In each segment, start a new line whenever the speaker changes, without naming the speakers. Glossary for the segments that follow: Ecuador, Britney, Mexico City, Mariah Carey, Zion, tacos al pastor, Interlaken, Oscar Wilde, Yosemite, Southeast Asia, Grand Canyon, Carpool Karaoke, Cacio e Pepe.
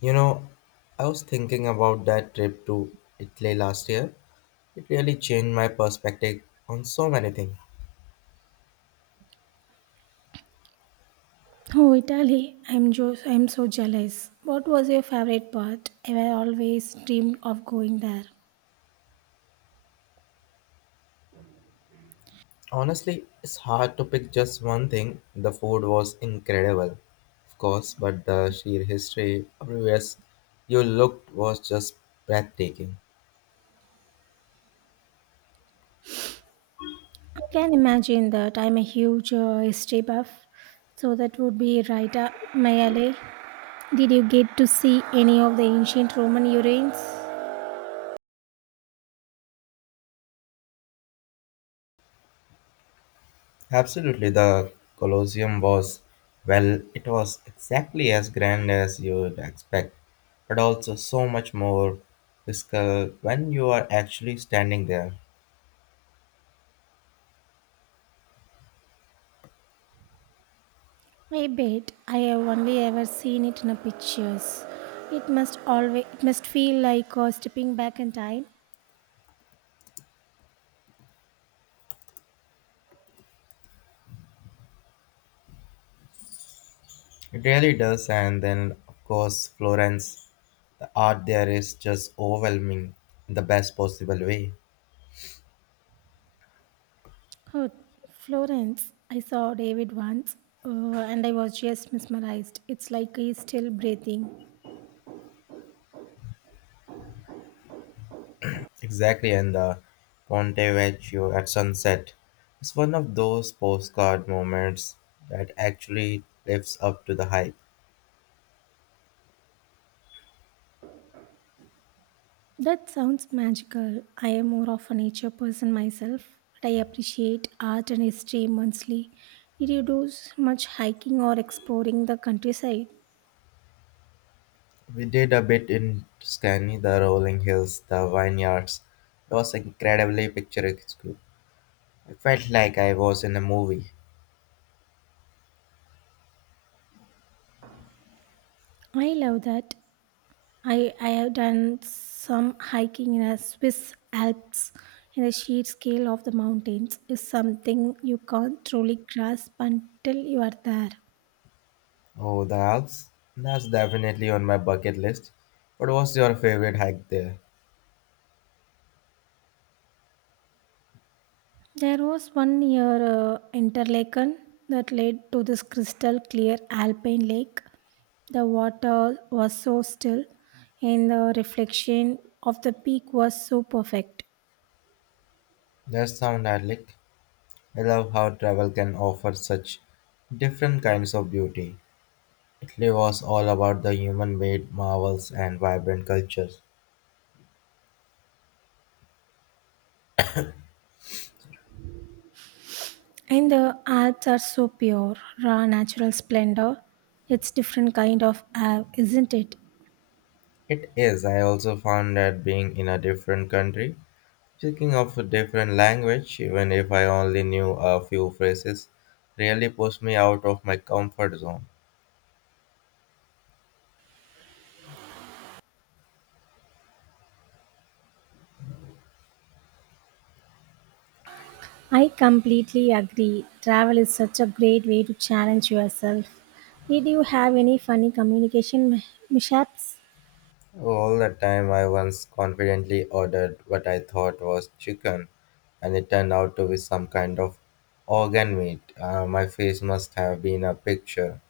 You know, I was thinking about that trip to Italy last year. It really changed my perspective on so many things.
Oh, Italy, I'm so jealous. What was your favorite part? I have always dreamed of going there.
Honestly, it's hard to pick just one thing. The food was incredible, of course, but the sheer history everywhere you looked was just breathtaking.
I can imagine that I'm a huge history buff, so that would be right up my alley. Did you get to see any of the ancient Roman ruins?
Absolutely, the Colosseum was, well, it was exactly as grand as you'd expect, but also so much more physical when you are actually standing there.
I bet I have only ever seen it in the pictures. It must feel like stepping back in time.
It really does, and then, of course, Florence, the art there is just overwhelming in the best possible way.
Oh, Florence, I saw David once and I was just mesmerized. It's like he's still breathing.
Exactly, and the Ponte Vecchio at sunset is one of those postcard moments that actually lives up to the hype.
That sounds magical. I am more of a nature person myself, but I appreciate art and history immensely. Did you do much hiking or exploring the countryside?
We did a bit in Tuscany, the rolling hills, the vineyards. It was incredibly picturesque. I felt like I was in a movie.
I love that. I have done some hiking in the Swiss Alps, and the sheer scale of the mountains is something you can't truly grasp until you are there.
Oh, the Alps? That's definitely on my bucket list. What was your favorite hike there?
There was one near Interlaken that led to this crystal clear alpine lake. The water was so still, and the reflection of the peak was so perfect.
That sounds idyllic. I love how travel can offer such different kinds of beauty. Italy was all about the human made marvels and vibrant cultures.
And the Alps are so pure, raw natural splendor. It's different kind of awe, isn't it?
It is. I also found that being in a different country, speaking of a different language, even if I only knew a few phrases, really pushed me out of my comfort zone.
I completely agree. Travel is such a great way to challenge yourself. Did you have any funny communication mishaps?
All the time, I once confidently ordered what I thought was chicken, and it turned out to be some kind of organ meat. My face must have been a picture.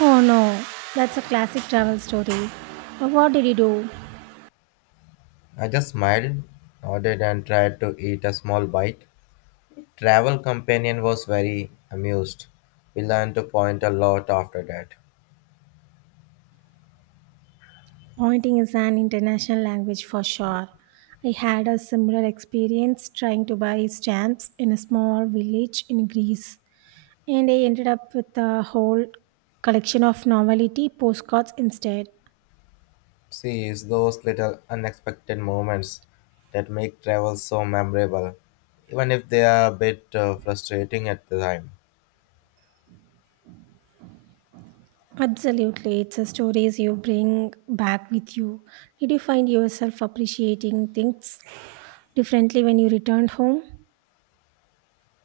Oh no, that's a classic travel story. But what did he do?
I just smiled, nodded, and tried to eat a small bite. Travel companion was very amused. We learned to point a lot after that.
Pointing is an international language for sure. I had a similar experience trying to buy stamps in a small village in Greece, and I ended up with a whole collection of novelty postcards instead.
See, it's those little unexpected moments that make travel so memorable, even if they are a bit frustrating at the time.
Absolutely, it's the stories you bring back with you. Did you find yourself appreciating things differently when you returned home?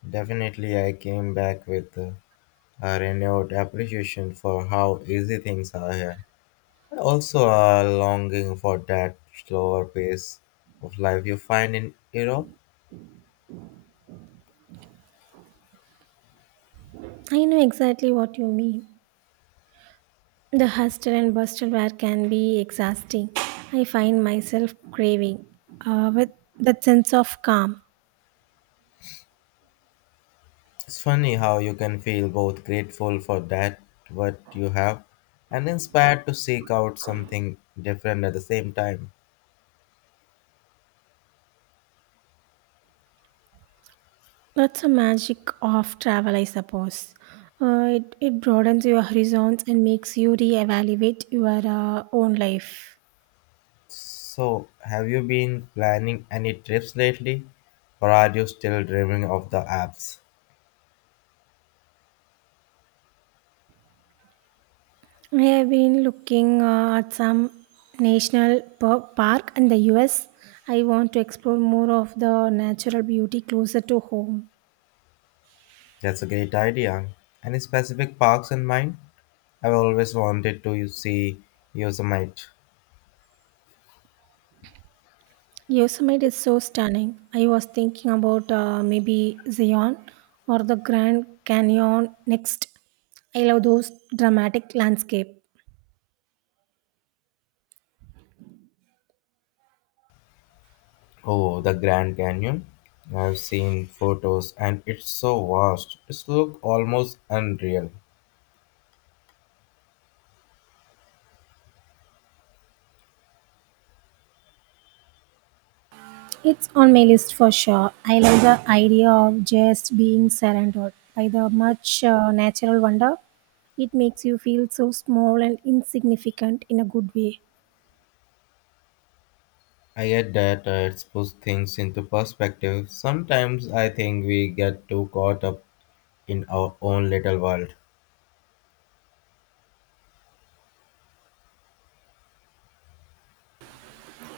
Definitely, I came back with a renewed appreciation for how easy things are here, and also a longing for that slower pace of life you find in Europe.
I know exactly what you mean. The hustle and bustle where can be exhausting. I find myself craving with that sense of calm.
It's funny how you can feel both grateful for that what you have and inspired to seek out something different at the same time.
That's the magic of travel, I suppose. It broadens your horizons and makes you reevaluate your own life.
So, have you been planning any trips lately? Or are you still dreaming of the apps?
I have been looking at some park in the US. I want to explore more of the natural beauty closer to home.
That's a great idea. Any specific parks in mind? I've always wanted to see Yosemite.
Yosemite is so stunning. I was thinking about maybe Zion or the Grand Canyon next. I love those dramatic landscape.
Oh, the Grand Canyon. I've seen photos and it's so vast. It's look almost unreal.
It's on my list for sure. I love the idea of just being surrounded by the much natural wonder. It makes you feel so small and insignificant in a good way.
I get that, it's puts things into perspective. Sometimes I think we get too caught up in our own little world.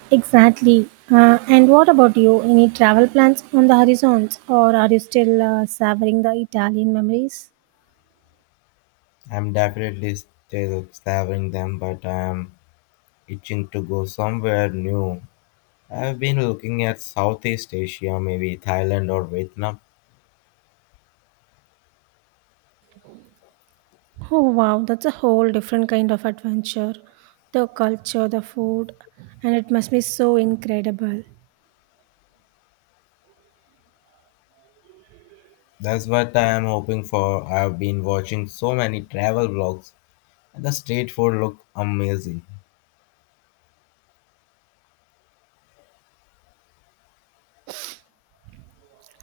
Exactly. And what about you? Any travel plans on the horizons, or are you still savoring the Italian memories?
I'm definitely still savoring them, but I'm itching to go somewhere new. I've been looking at Southeast Asia, maybe Thailand or Vietnam.
Oh wow, that's a whole different kind of adventure. The culture, the food, and it must be so incredible.
That's what I am hoping for. I've been watching so many travel vlogs, and the street food look amazing.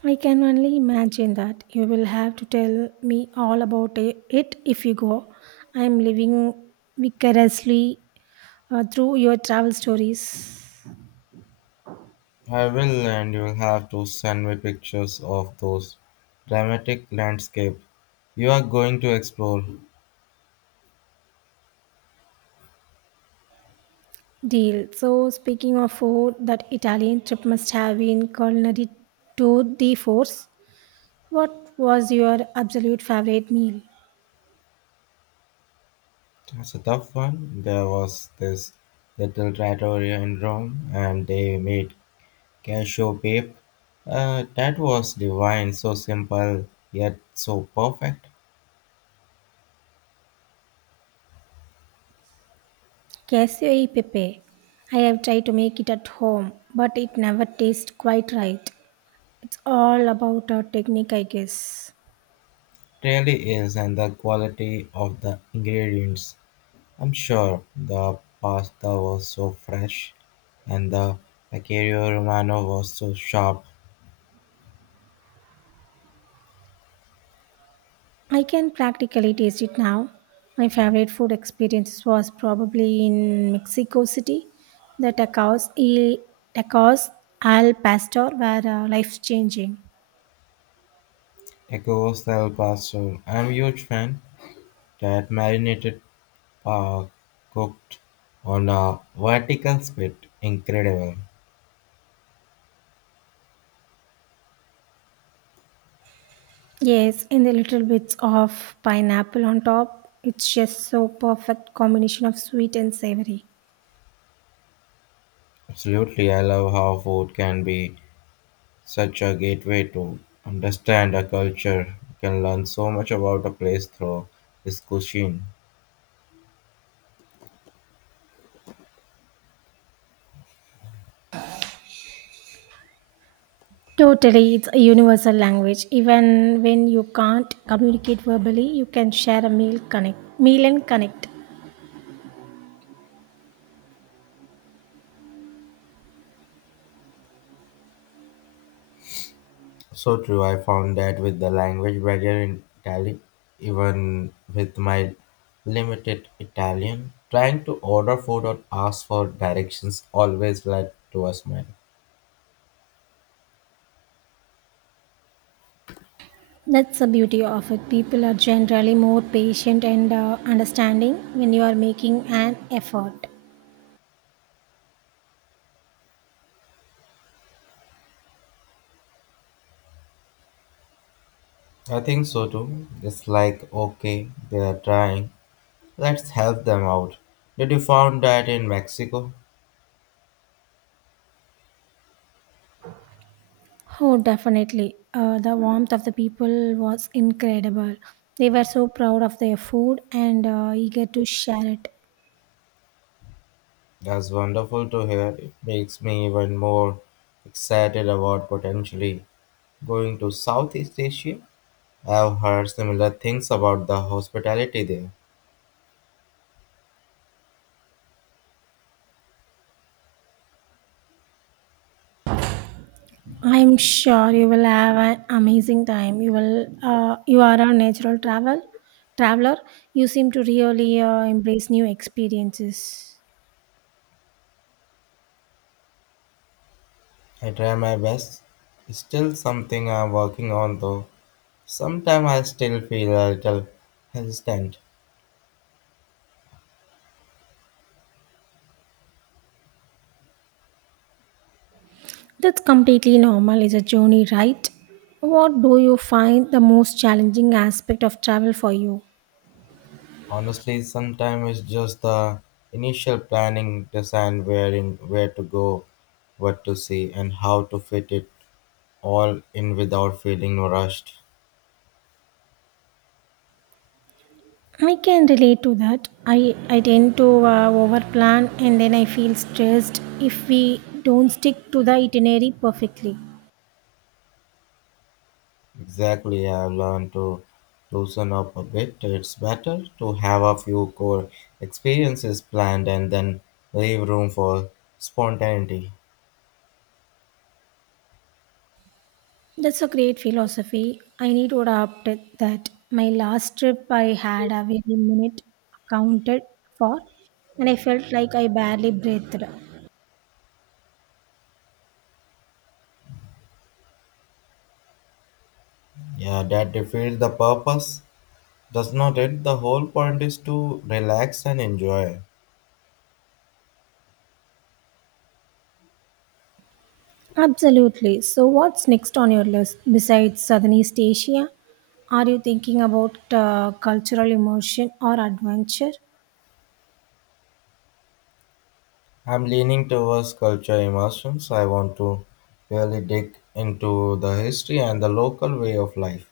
I can only imagine that. You will have to tell me all about it if you go. I'm living vicariously through your travel stories.
I will, and you'll have to send me pictures of those dramatic landscape you are going to explore.
Deal. So, speaking of food, that Italian trip must have been culinary to the force. What was your absolute favorite meal?
That's a tough one. There was this little trattoria in Rome, and they made Cashew Babe. That was divine, so simple yet so perfect.
Casio e Pepe. I have tried to make it at home, but it never tastes quite right. It's all about our technique, I guess.
Really is, and the quality of the ingredients. I'm sure the pasta was so fresh, and the Acario Romano was so sharp.
I can practically taste it now. My favorite food experience was probably in Mexico City. The tacos al pastor were life changing.
Tacos del Paso. I'm a huge fan. That marinated pork cooked on a vertical spit. Incredible.
Yes, and the little bits of pineapple on top. It's just so perfect combination of sweet and savory.
Absolutely, I love how food can be such a gateway to understand a culture. You can learn so much about a place through its cuisine.
Totally, it's a universal language. Even when you can't communicate verbally, you can share a meal and connect.
So true, I found that with the language barrier in Italy, even with my limited Italian, trying to order food or ask for directions always led to a smile.
That's the beauty of it. People are generally more patient and understanding when you are making an effort.
I think so too. It's like, okay, they are trying, let's help them out. Did you found that in Mexico?
Oh, definitely. The warmth of the people was incredible. They were so proud of their food and eager to share it.
That's wonderful to hear. It makes me even more excited about potentially going to Southeast Asia. I've heard similar things about the hospitality there.
I'm sure you will have an amazing time. You will. You are a natural travel traveler. You seem to really embrace new experiences.
I try my best. It's still something I'm working on though. Sometimes I still feel a little hesitant.
That's completely normal. It's a journey, right? What do you find the most challenging aspect of travel for you?
Honestly, sometimes it's just the initial planning, decide where to go, what to see, and how to fit it all in without feeling rushed.
I can relate to that. I tend to overplan, and then I feel stressed if we don't stick to the itinerary perfectly.
Exactly, I've learned to loosen up a bit. It's better to have a few core experiences planned and then leave room for spontaneity.
That's a great philosophy. I need to adopt it that. My last trip, I had a very minute accounted for, and I felt like I barely breathed.
Yeah, that defeats the purpose, does not it? The whole point is to relax and enjoy.
Absolutely. So, what's next on your list besides Southeast Asia? Are you thinking about cultural immersion or adventure?
I'm leaning towards culture immersion, so I want to really dig into the history and the local way of life.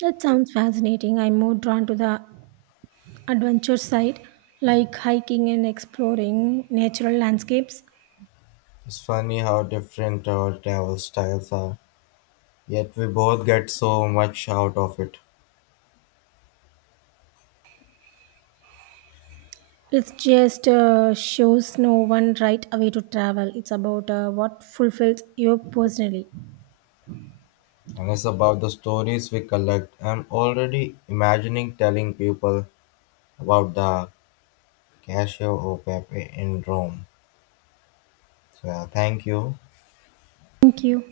That sounds fascinating. I'm more drawn to the adventure side, like hiking and exploring natural landscapes.
It's funny how different our travel styles are, yet we both get so much out of it.
It just shows no one right away to travel. It's about what fulfills you personally.
And it's about the stories we collect. I'm already imagining telling people about the Casio Opepe in Rome. So, yeah, thank you.
Thank you.